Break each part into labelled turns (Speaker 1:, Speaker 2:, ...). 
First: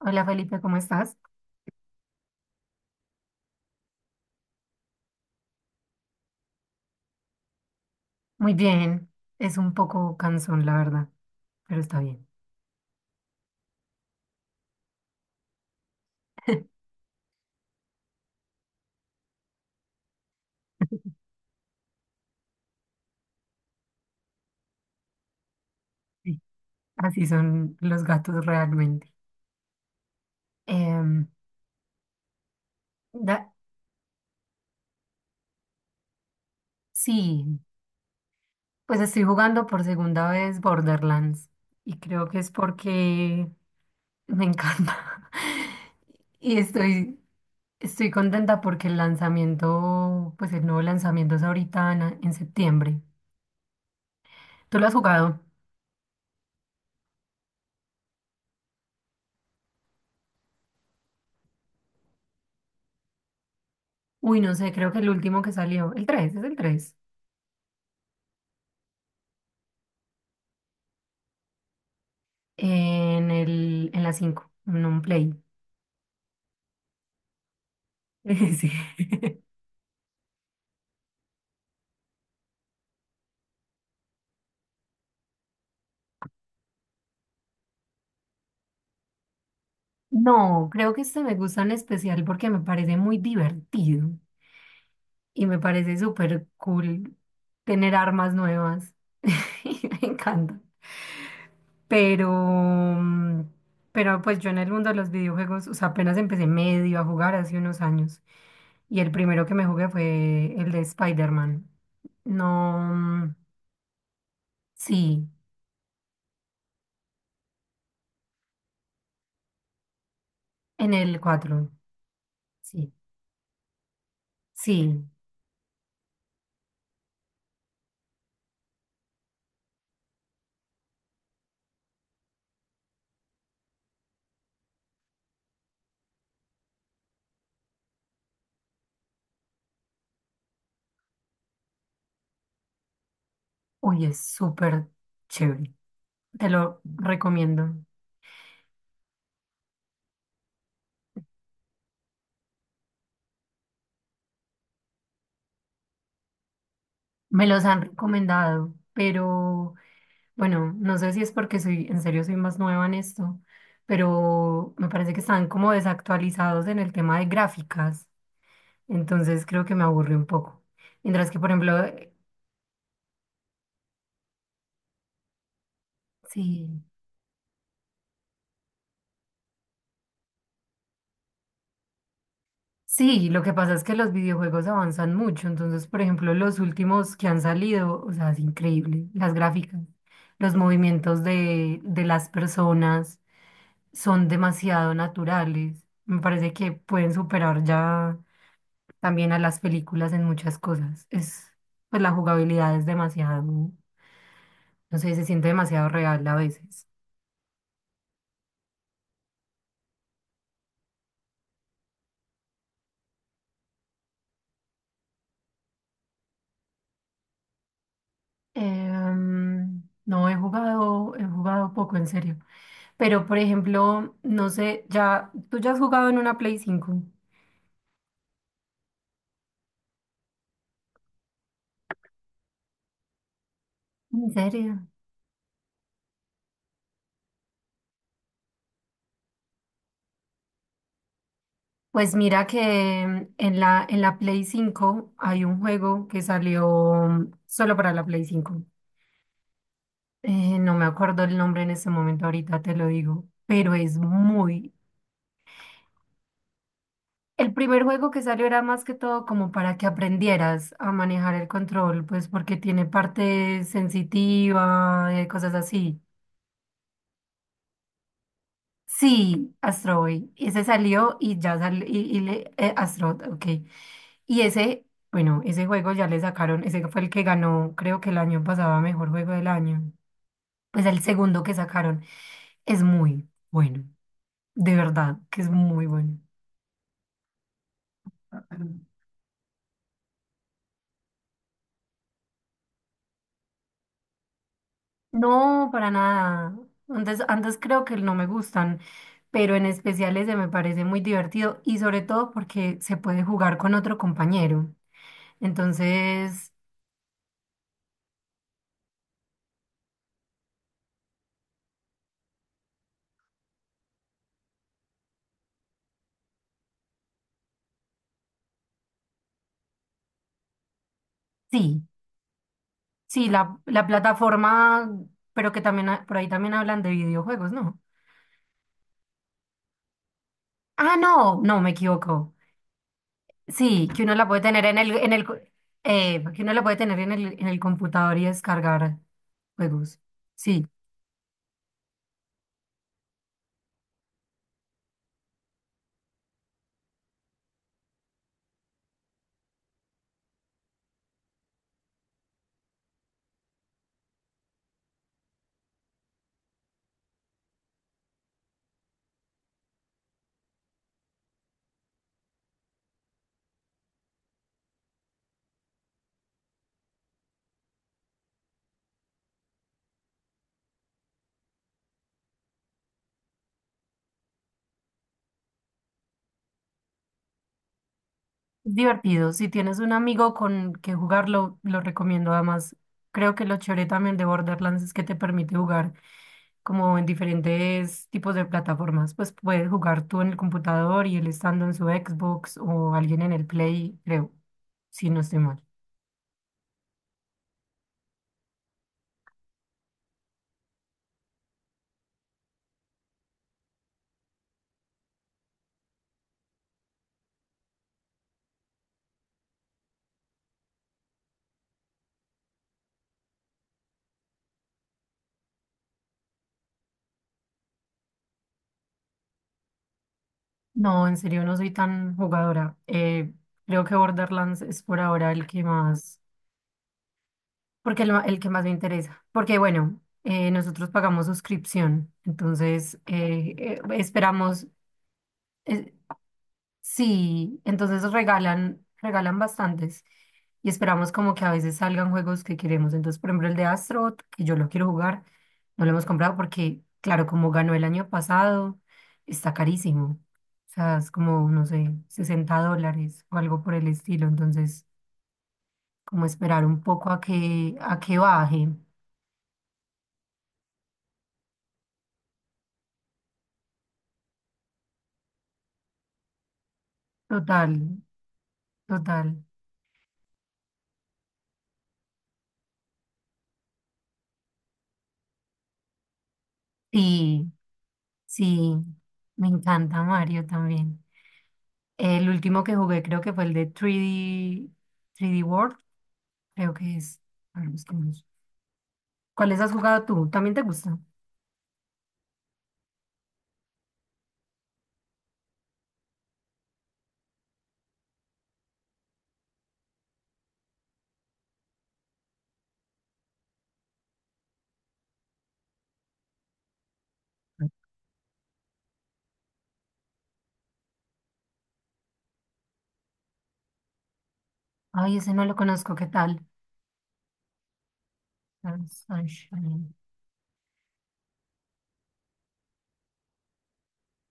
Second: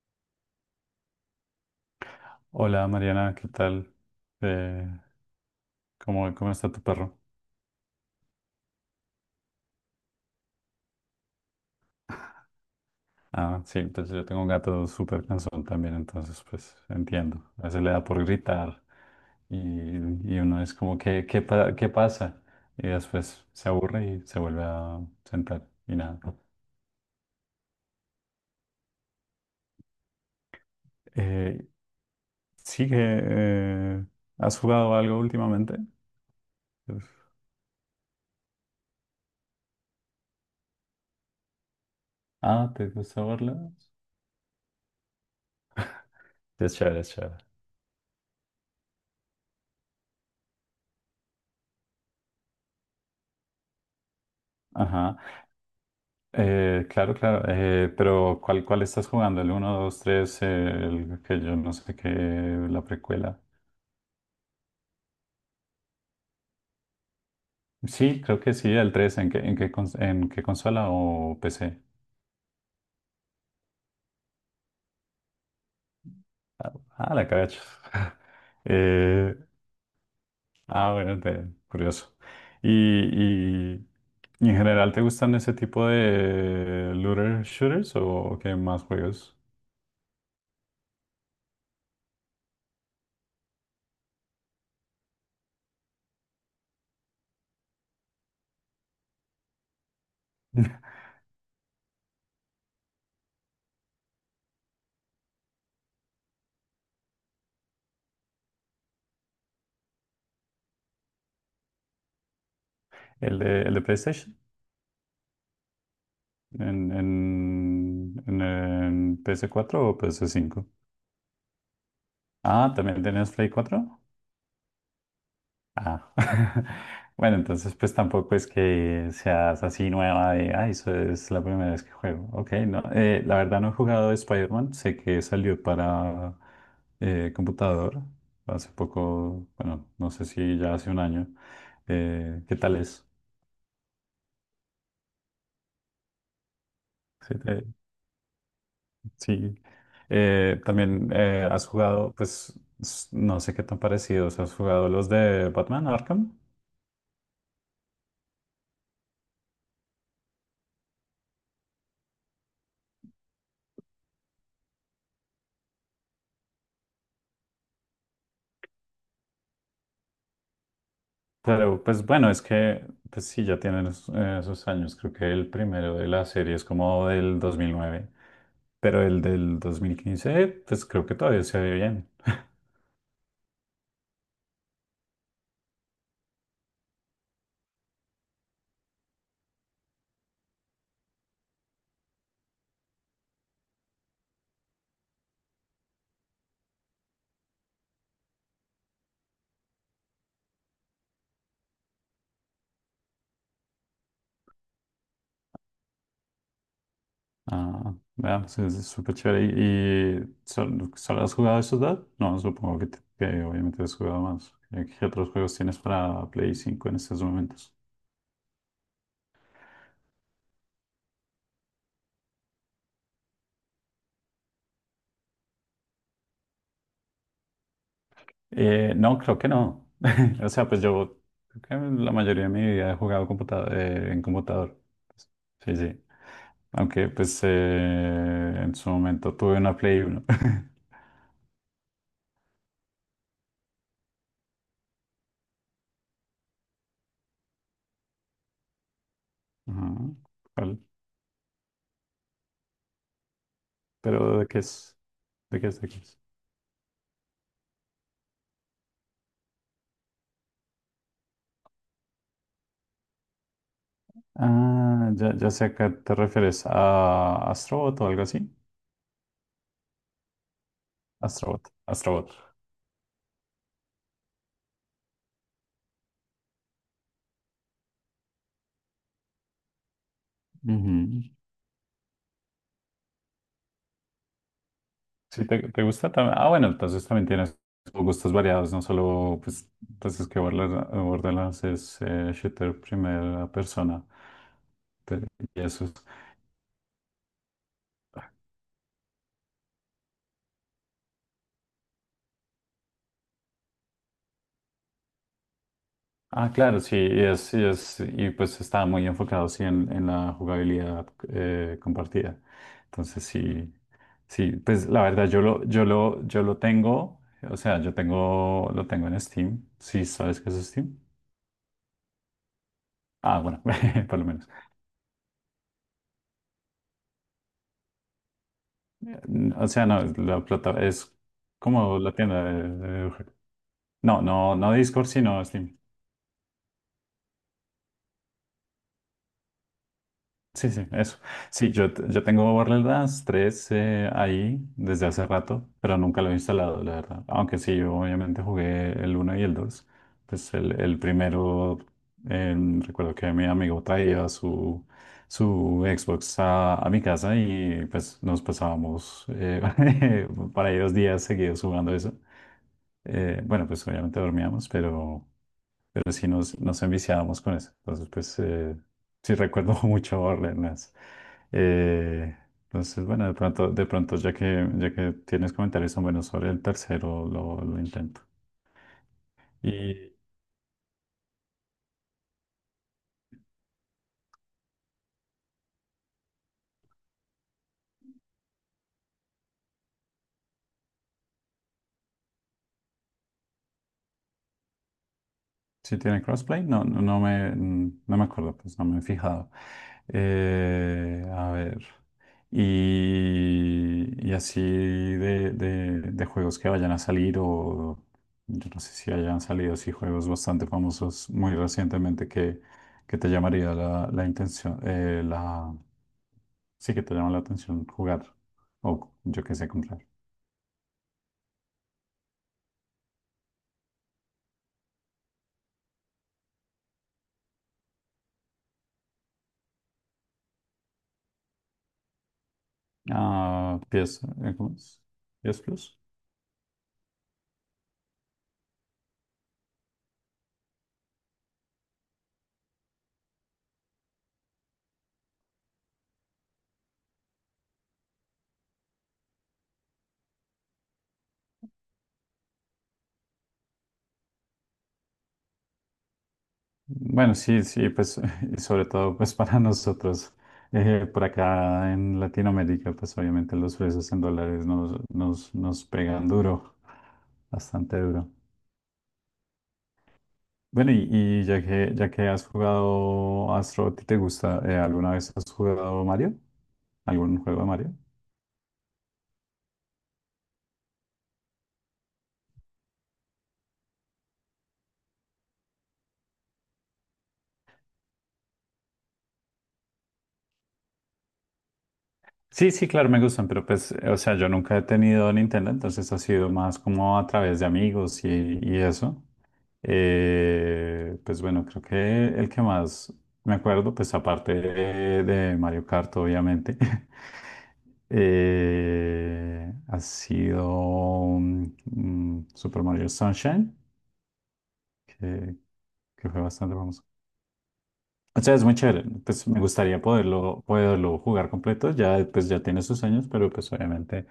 Speaker 1: Hola Felipe, ¿cómo estás?
Speaker 2: Hola Mariana, ¿qué tal? Eh, ¿cómo está tu perro?
Speaker 1: Muy bien, es un poco cansón, la verdad, pero está bien.
Speaker 2: Ah, sí, pues yo tengo un gato súper cansón también, entonces pues entiendo. A veces le da por gritar y, y uno es como, ¿qué pasa? Y después se aburre y se vuelve a sentar y nada.
Speaker 1: Sí. Así son los gatos realmente. Em,
Speaker 2: Eh, ¿Sí que
Speaker 1: da-
Speaker 2: has jugado algo últimamente? Pues...
Speaker 1: sí, pues estoy jugando por segunda vez Borderlands y creo que es
Speaker 2: Ah, ¿te gusta
Speaker 1: porque
Speaker 2: verlo?
Speaker 1: me encanta. Y
Speaker 2: Es chévere, es
Speaker 1: estoy,
Speaker 2: chévere.
Speaker 1: estoy contenta porque el lanzamiento, pues el nuevo lanzamiento es ahorita en septiembre. ¿Tú lo has
Speaker 2: Ajá.
Speaker 1: jugado?
Speaker 2: Claro, claro, pero ¿cuál estás jugando? ¿El uno, 2, 3, el que yo no sé qué, la precuela?
Speaker 1: Uy, no sé, creo que el último que salió, el 3. ¿Es el 3?
Speaker 2: Sí, creo que sí, el 3. ¿En qué consola o PC?
Speaker 1: En la 5 en un play.
Speaker 2: Ah, ah, la caracha.
Speaker 1: Sí.
Speaker 2: Eh, bueno, curioso. Y, y, y en general te gustan ese tipo de looter shooters o qué más juegos?
Speaker 1: No, creo que este me gusta en especial porque me parece muy divertido y me parece súper cool tener armas nuevas. Me encanta. Pero, mm, pero pues yo en el mundo de los videojuegos, o sea, apenas empecé medio a jugar hace unos años y el primero que me jugué fue el de Spider-Man. No,
Speaker 2: ¿El de PlayStation?
Speaker 1: sí,
Speaker 2: ¿En, en, en, en en PS4 o PS5?
Speaker 1: en el 4
Speaker 2: Ah,
Speaker 1: sí,
Speaker 2: ¿también tenías Play 4?
Speaker 1: sí.
Speaker 2: Ah. Bueno, entonces pues tampoco es que seas así nueva de, eso es la primera vez que juego. Ok, no. La verdad no he jugado Spider-Man, sé que salió para computador hace poco, bueno, no sé si ya hace un año. ¿Qué tal es?
Speaker 1: Uy, es súper chévere. Te lo
Speaker 2: Sí.
Speaker 1: recomiendo.
Speaker 2: Sí. También has jugado, pues no sé qué tan parecidos, ¿has jugado los de Batman Arkham?
Speaker 1: Me los han recomendado, pero bueno, no sé si es porque soy, en serio soy más nueva en esto, pero me parece que están como desactualizados en el tema de gráficas. Entonces creo que me aburre un poco. Mientras que, por
Speaker 2: Claro,
Speaker 1: ejemplo,
Speaker 2: pues bueno, es que pues sí, ya tienen esos años. Creo que el primero de la serie es
Speaker 1: sí,
Speaker 2: como del 2009, pero el del 2015 pues creo que todavía se ve bien.
Speaker 1: sí, lo que pasa es que los videojuegos avanzan mucho. Entonces, por ejemplo, los últimos que han salido, o sea, es increíble, las gráficas, los movimientos de las personas. Son demasiado naturales. Me parece que pueden superar ya también a las películas en muchas cosas. Es, pues la jugabilidad es demasiado, no sé, se siente demasiado real a veces.
Speaker 2: Ah, vea, pues es súper chévere. ¿Y solo has jugado esos dos? No, supongo que obviamente has jugado más. ¿Qué otros juegos tienes para Play 5 en estos momentos?
Speaker 1: No he jugado, he jugado poco en serio. Pero por ejemplo, no sé, ya, tú ya has jugado en una Play 5.
Speaker 2: No, creo que no. O sea, pues yo creo que la mayoría de mi vida he jugado en
Speaker 1: ¿En
Speaker 2: computador.
Speaker 1: serio?
Speaker 2: Sí, sí. Aunque pues en su momento tuve una Play 1.
Speaker 1: Pues mira que en la Play 5 hay un juego que salió solo para la Play 5.
Speaker 2: Ajá,
Speaker 1: No
Speaker 2: ¿cuál?
Speaker 1: me acuerdo el nombre en ese momento, ahorita te lo digo, pero es
Speaker 2: Pero ¿de qué
Speaker 1: muy...
Speaker 2: es? ¿De qué es? ¿De qué es?
Speaker 1: El primer juego que salió era más que todo como para que aprendieras a manejar el control, pues porque tiene parte sensitiva,
Speaker 2: Ah, ya, ya
Speaker 1: cosas
Speaker 2: sé a qué
Speaker 1: así.
Speaker 2: te refieres. ¿A Astrobot o algo así?
Speaker 1: Sí, Astro Boy, ese salió y ya
Speaker 2: Astrobot.
Speaker 1: salió, y
Speaker 2: Astrobot.
Speaker 1: le, Astro, ok. Y ese, bueno, ese juego ya le sacaron, ese fue el que ganó, creo que el año pasado, a mejor juego del año. Pues el
Speaker 2: Ujú.
Speaker 1: segundo que sacaron es muy bueno, de verdad, que
Speaker 2: Si
Speaker 1: es
Speaker 2: te
Speaker 1: muy
Speaker 2: gusta
Speaker 1: bueno.
Speaker 2: también. Ah, bueno, entonces también tienes gustos variados, no solo, pues, entonces que Borderlands es shooter primera persona. Te- Y
Speaker 1: No,
Speaker 2: eso...
Speaker 1: para nada. Antes creo que no me gustan, pero en especial ese me parece muy divertido y sobre todo porque se puede jugar con otro compañero.
Speaker 2: Ah,
Speaker 1: Entonces,
Speaker 2: claro, sí, y pues está muy enfocado sí, en la jugabilidad compartida. Entonces, sí, sí, pues la verdad, yo lo tengo, o sea, yo tengo, lo tengo en Steam. Sí, ¿sabes qué es Steam?
Speaker 1: sí, sí,
Speaker 2: Ah,
Speaker 1: la,
Speaker 2: bueno,
Speaker 1: la
Speaker 2: por lo menos.
Speaker 1: plataforma, pero que también por ahí también hablan de videojuegos, ¿no?
Speaker 2: O sea, no, es la plata,
Speaker 1: Ah,
Speaker 2: es
Speaker 1: no, no, me
Speaker 2: como la
Speaker 1: equivoco.
Speaker 2: tienda de-
Speaker 1: Sí, que uno
Speaker 2: No,
Speaker 1: la puede
Speaker 2: no,
Speaker 1: tener
Speaker 2: no
Speaker 1: en el,
Speaker 2: Discord, sino Steam.
Speaker 1: que uno la puede tener en el computador y descargar juegos. Sí.
Speaker 2: Sí, sí, eso. Sí, yo tengo Borderlands las 3 ahí desde hace rato, pero nunca lo he instalado, la verdad. Aunque sí, yo obviamente jugué el uno y el 2. Pues el primero, eh, recuerdo que mi amigo traía su Xbox a mi casa y pues nos pasábamos para ahí 2 días seguidos jugando eso. Bueno, pues obviamente dormíamos, pero sí nos enviciábamos con eso. Entonces, pues sí recuerdo mucho Borderlands. Eh, entonces, bueno, ya que tienes comentarios tan buenos sobre el tercero, lo intento.
Speaker 1: Es divertido. Si tienes un
Speaker 2: Y
Speaker 1: amigo con que jugarlo, lo recomiendo. Además, creo que lo chévere también de Borderlands es que te permite jugar como en diferentes tipos de plataformas. Pues puedes jugar tú en el computador y él estando en su Xbox o alguien en el Play, creo, si no estoy mal.
Speaker 2: si tiene crossplay, no, no, no me acuerdo, pues no me he fijado. A ver. Y así de juegos que vayan a salir o yo no sé si hayan salido así juegos bastante famosos muy recientemente que te llamaría la intención, sí que te llama la atención jugar o yo qué sé, comprar.
Speaker 1: No, en serio, no soy tan jugadora. Creo que Borderlands es por ahora el que más, porque el que más me interesa. Porque bueno, nosotros pagamos suscripción, entonces
Speaker 2: Ah, PS,
Speaker 1: esperamos.
Speaker 2: ¿cómo es? PS
Speaker 1: Eh,
Speaker 2: Plus.
Speaker 1: sí, entonces regalan bastantes y esperamos como que a veces salgan juegos que queremos. Entonces, por ejemplo, el de Astrobot, que yo lo quiero jugar, no lo hemos comprado porque, claro, como ganó el año pasado, está carísimo. O sea, es como, no sé, $60 o algo por el estilo. Entonces, como esperar un poco
Speaker 2: Bueno, sí, sí,
Speaker 1: a que
Speaker 2: pues y
Speaker 1: baje.
Speaker 2: sobre todo pues para nosotros por acá en Latinoamérica, pues obviamente los precios en dólares nos pegan duro,
Speaker 1: Total,
Speaker 2: bastante duro.
Speaker 1: total.
Speaker 2: Bueno, y ya que has jugado Astro, ¿a ti te gusta? ¿Alguna vez has jugado Mario? ¿Algún
Speaker 1: Sí,
Speaker 2: juego de Mario?
Speaker 1: sí, me encanta Mario también. El último que jugué creo que fue el de 3D, 3D World, creo que es. A ver, busquemos. ¿Cuáles has jugado tú? ¿También te gusta?
Speaker 2: Sí, sí, claro, me gustan, pero pues, o sea, yo nunca he tenido Nintendo, entonces ha sido más como a través de amigos y eso. Pues bueno, creo que el que más me acuerdo, pues aparte de Mario Kart, obviamente, ha sido Super Mario Sunshine,
Speaker 1: Ay, ese no lo
Speaker 2: que,
Speaker 1: conozco, ¿qué
Speaker 2: que
Speaker 1: tal?
Speaker 2: fue bastante famoso. O sea, es muy chévere. Pues me
Speaker 1: Sunshine.
Speaker 2: gustaría poderlo jugar completo. Ya, pues ya tiene sus años, pero pues obviamente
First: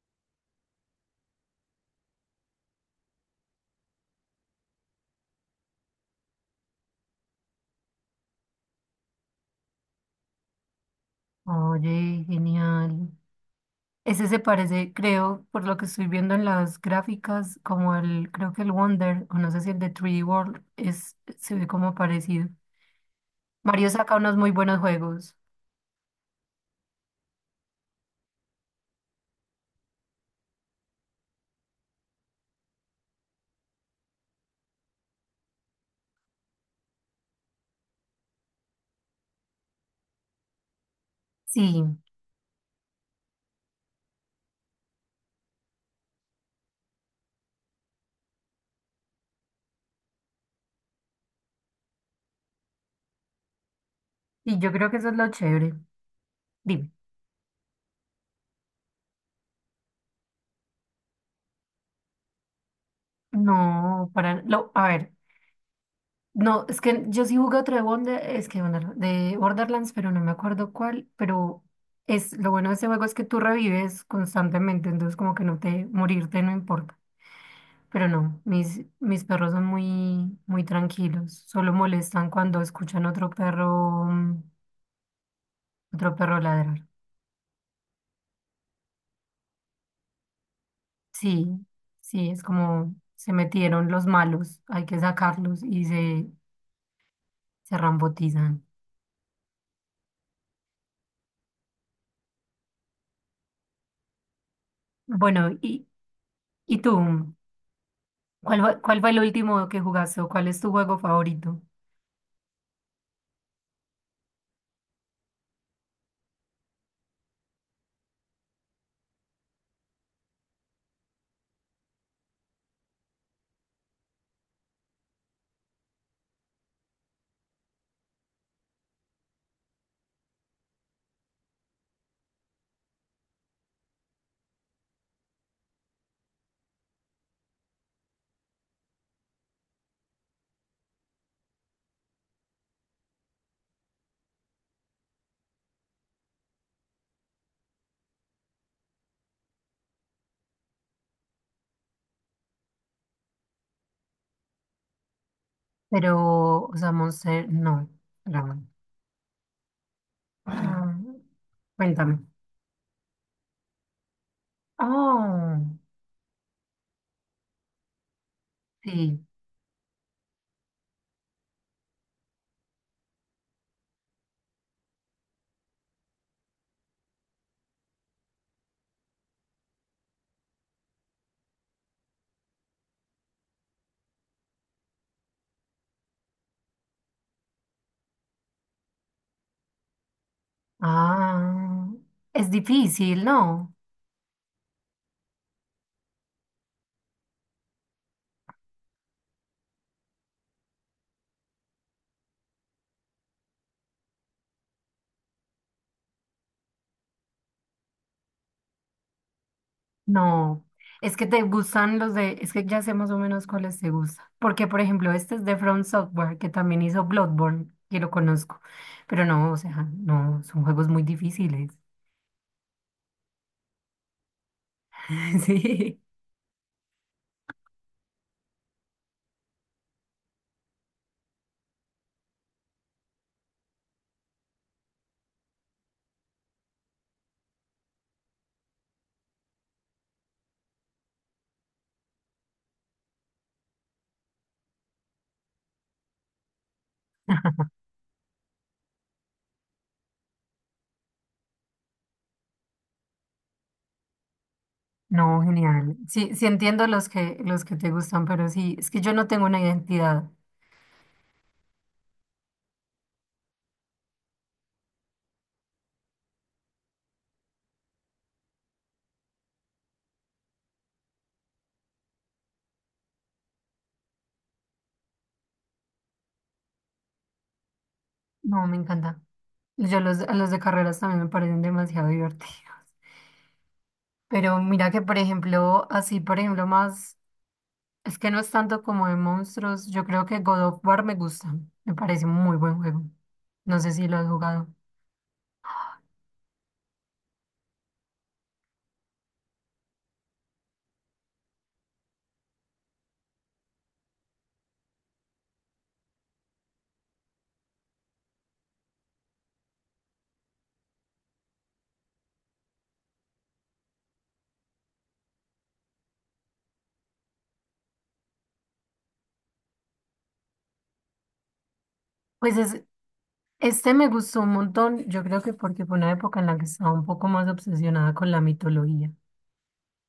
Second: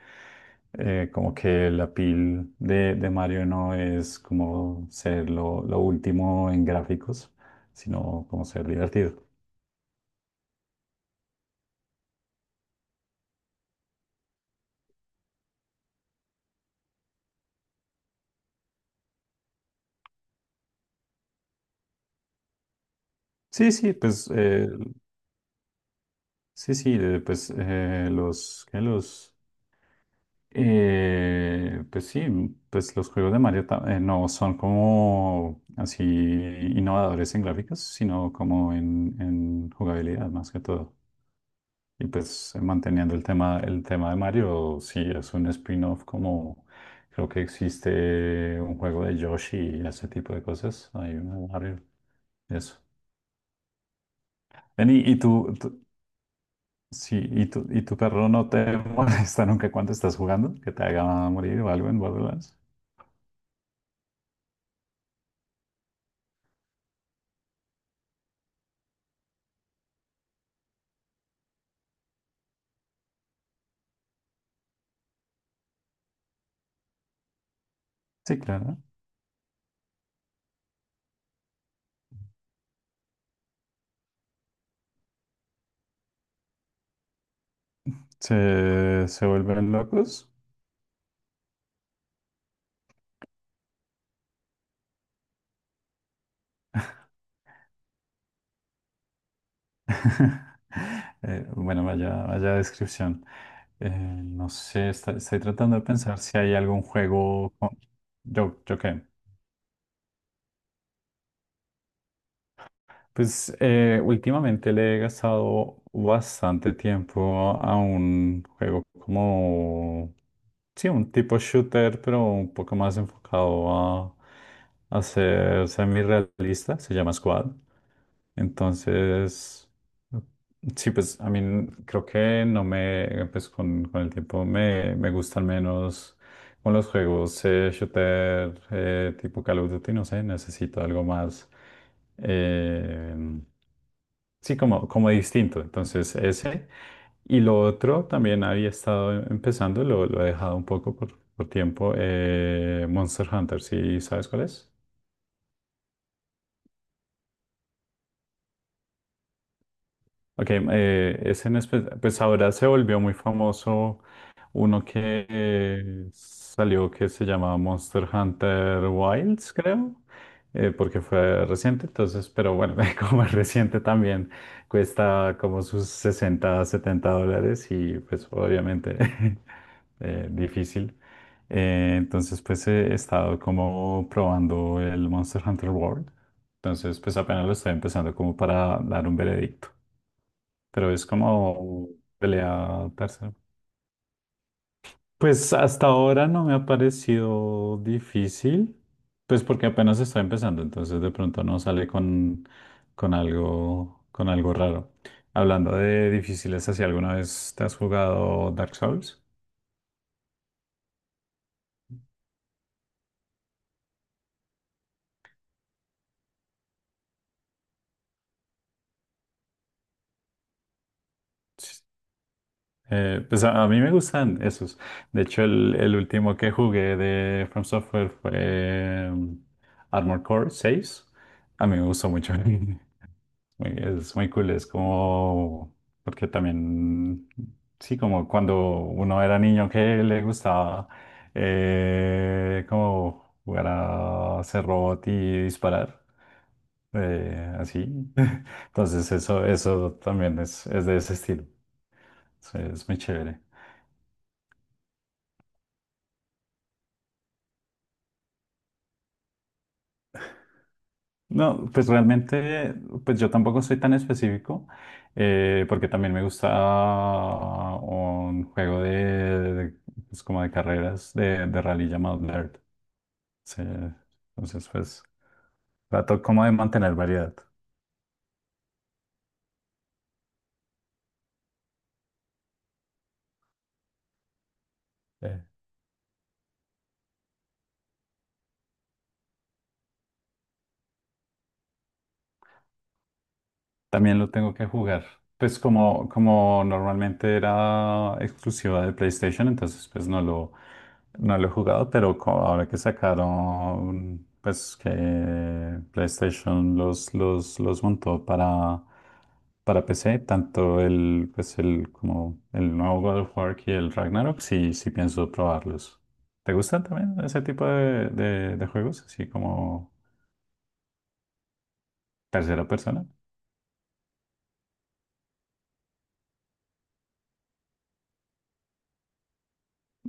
Speaker 2: como que la pil de Mario no es como ser lo último en gráficos, sino como ser divertido.
Speaker 1: Oye, genial. Ese se parece, creo, por lo que estoy viendo en las gráficas, como el, creo que el Wonder, o no sé si el de 3D World, es, se ve como parecido.
Speaker 2: Sí,
Speaker 1: Mario
Speaker 2: sí,
Speaker 1: saca
Speaker 2: pues
Speaker 1: unos muy buenos juegos.
Speaker 2: sí, sí, los, ¿qué? Los... pues sí, pues los juegos de Mario no son como así innovadores en gráficos, sino como en jugabilidad más que todo.
Speaker 1: Sí,
Speaker 2: Y pues manteniendo el tema de Mario, sí es un spin-off, como creo que existe un juego de Yoshi y ese tipo de cosas. Hay uno de Mario, eso.
Speaker 1: y yo
Speaker 2: Ven,
Speaker 1: creo que eso
Speaker 2: y,
Speaker 1: es
Speaker 2: y
Speaker 1: lo chévere. Dime.
Speaker 2: sí, y tu perro no te molesta nunca cuando estás jugando, que te haga morir o algo en Borderlands.
Speaker 1: No, para, lo, a ver. No, es que yo sí jugué otro de Wonder, es que de Borderlands, pero no me acuerdo cuál, pero es lo bueno de ese juego es que tú revives constantemente, entonces como que no te morirte no importa. Pero
Speaker 2: Sí,
Speaker 1: no,
Speaker 2: claro.
Speaker 1: mis perros son muy muy tranquilos, solo molestan cuando escuchan otro perro otro perro ladrar.
Speaker 2: Se vuelven locos.
Speaker 1: Sí, sí, es como se metieron los malos, hay que sacarlos y se rambotizan.
Speaker 2: Bueno, vaya, vaya descripción. No sé, estoy
Speaker 1: Bueno,
Speaker 2: tratando de
Speaker 1: y
Speaker 2: pensar si hay
Speaker 1: y
Speaker 2: algún
Speaker 1: tú,
Speaker 2: juego.
Speaker 1: ¿Cuál
Speaker 2: Yo
Speaker 1: fue, cuál
Speaker 2: qué.
Speaker 1: fue el último que jugaste o cuál es tu juego favorito?
Speaker 2: Pues últimamente le he gastado bastante tiempo a un juego como... Sí, un tipo shooter, pero un poco más enfocado a, a ser semi-realista. Se llama Squad. Entonces, sí, pues a mí creo que no me, pues con el tiempo me gustan menos con los juegos shooter tipo Call of Duty, no sé, necesito algo más, eh, sí, como distinto. Entonces, ese. Y lo otro también había estado empezando, lo he dejado un poco por tiempo, Monster Hunter, ¿sí sabes cuál es?
Speaker 1: Pero, o sea, Monster, no, Ramón.
Speaker 2: Ok,
Speaker 1: Ah,
Speaker 2: ese
Speaker 1: cuéntame.
Speaker 2: pues ahora se volvió muy famoso uno que
Speaker 1: Oh,
Speaker 2: salió, que se llamaba Monster Hunter
Speaker 1: sí.
Speaker 2: Wilds, creo, porque fue reciente, entonces, pero bueno, como es reciente también cuesta como sus 60, 70 dólares y pues obviamente difícil. Entonces, pues he estado como probando el Monster Hunter World, entonces pues apenas lo estoy empezando como para dar un veredicto. Pero es
Speaker 1: Ah,
Speaker 2: como
Speaker 1: es
Speaker 2: pelea
Speaker 1: difícil,
Speaker 2: tercera.
Speaker 1: ¿no?
Speaker 2: Pues hasta ahora no me ha parecido difícil, pues porque apenas está empezando, entonces de pronto no sale con algo raro. Hablando de difíciles, ¿así alguna vez te has jugado Dark Souls?
Speaker 1: No. Es que te gustan los de, es que ya sé más o menos cuáles te gustan. Porque, por ejemplo, este es de From Software, que también hizo Bloodborne, que lo conozco. Pero no, o sea, no, son juegos muy difíciles.
Speaker 2: Pues a mí me gustan esos. De hecho, el
Speaker 1: Sí.
Speaker 2: último que jugué de From Software fue Armored Core 6. A mí me gustó mucho. Es muy cool, es como, porque también, sí, como cuando uno era niño que le gustaba como jugar a ser robot y disparar, así. Entonces eso también es de ese estilo, sí, es muy chévere.
Speaker 1: No, genial. Sí, sí entiendo los que te gustan, pero sí, es que yo no tengo una identidad.
Speaker 2: No, pues realmente, pues yo tampoco soy tan específico, porque también me gusta un juego pues como de carreras de rally llamado Dirt. Sí, entonces, pues trato como de mantener variedad.
Speaker 1: No, me encanta. A los de carreras también me parecen demasiado divertidos. Pero mira que, por
Speaker 2: eh,
Speaker 1: ejemplo, así, por ejemplo, más, es que no es tanto como de monstruos. Yo creo que God of War me gusta. Me parece un muy buen juego. No sé si lo
Speaker 2: También
Speaker 1: has
Speaker 2: lo tengo que
Speaker 1: jugado.
Speaker 2: jugar. Pues como normalmente era exclusiva de PlayStation, entonces pues no lo he jugado, pero ahora que sacaron, pues que PlayStation los montó para PC, tanto como el nuevo God of War y el Ragnarok, sí, sí pienso probarlos. ¿Te gustan también ese tipo de juegos? Así como
Speaker 1: Pues
Speaker 2: tercera
Speaker 1: es,
Speaker 2: persona.
Speaker 1: este me gustó un montón. Yo creo que porque fue una época en la que estaba un poco más obsesionada con la mitología.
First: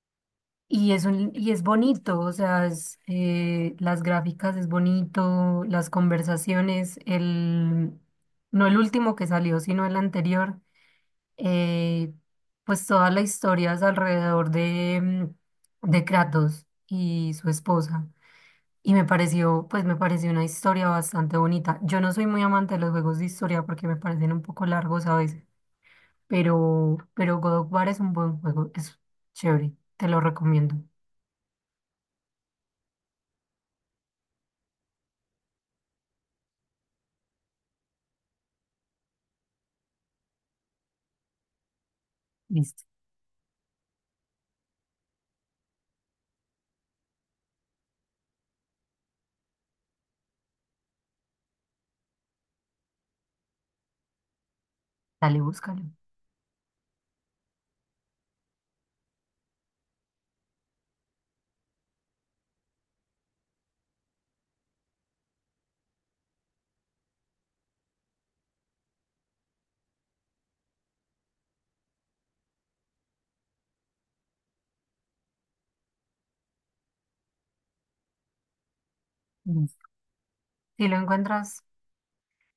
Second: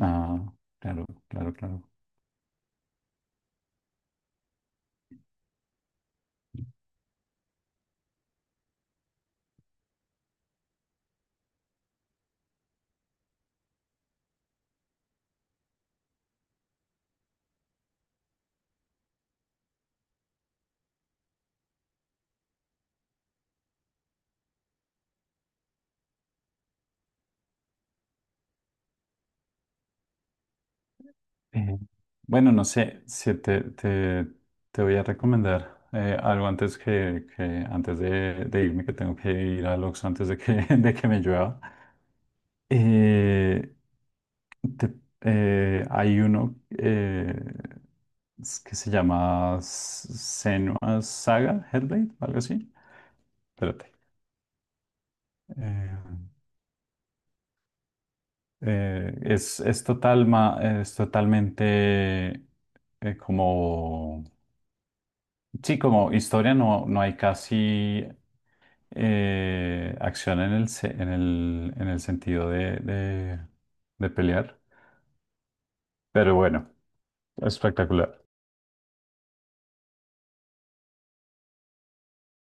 Speaker 2: Ah,
Speaker 1: Y es
Speaker 2: claro,
Speaker 1: un, y
Speaker 2: claro,
Speaker 1: es
Speaker 2: claro.
Speaker 1: bonito, o sea, es, las gráficas es bonito, las conversaciones, el, no el último que salió, sino el anterior, eh, pues toda la historia es alrededor de Kratos y su esposa. Y me pareció, pues me pareció una historia bastante bonita. Yo no soy muy amante de los juegos de historia porque me parecen un poco largos a veces, pero God of War es un buen juego, es chévere, te lo recomiendo.
Speaker 2: Eh, bueno, no sé si te voy a recomendar algo antes que antes de irme, que tengo que ir al Oxxo antes de que, de que me llueva.
Speaker 1: Listo.
Speaker 2: Eh, te- Hay uno que se llama Senua Saga Hellblade, o algo así. Espérate.
Speaker 1: Dale, búscalo.
Speaker 2: Eh, Total, es totalmente como... Sí, como historia no hay casi acción en el, se- en el sentido de pelear. Pero bueno, espectacular.
Speaker 1: Listo. Si lo encuentras,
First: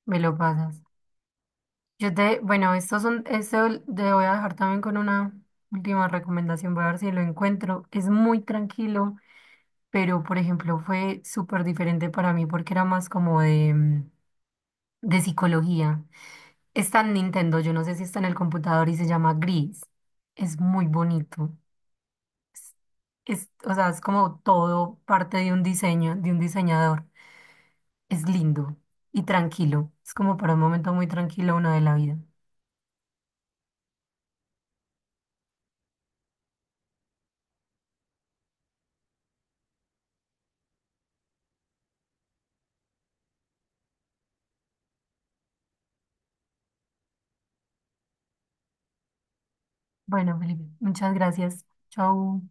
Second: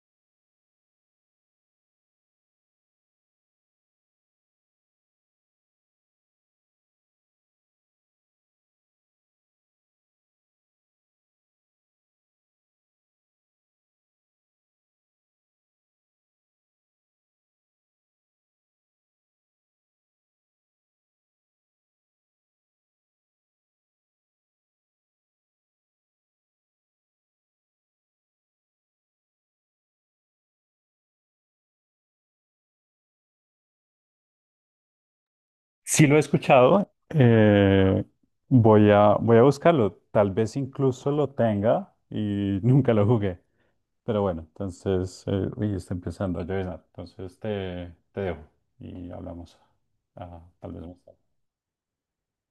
Speaker 1: me lo pasas. Yo te, bueno, estos son, este te voy a dejar también con una última recomendación. Voy a ver si lo encuentro. Es muy tranquilo, pero por ejemplo, fue súper diferente para mí porque era más como de psicología. Está en Nintendo, yo no sé si está en el computador y se llama Gris. Es muy bonito. Es, o sea, es como todo parte de un diseño, de un diseñador. Es lindo y tranquilo. Es como para un momento muy tranquilo uno de la vida.
Speaker 2: Sí lo he escuchado. Voy a buscarlo. Tal vez incluso lo tenga y nunca lo jugué. Pero bueno, entonces, uy, está empezando a llover. Entonces te dejo y hablamos.
Speaker 1: Bueno,
Speaker 2: Ah,
Speaker 1: Felipe,
Speaker 2: tal vez más
Speaker 1: muchas
Speaker 2: tarde.
Speaker 1: gracias. Chau.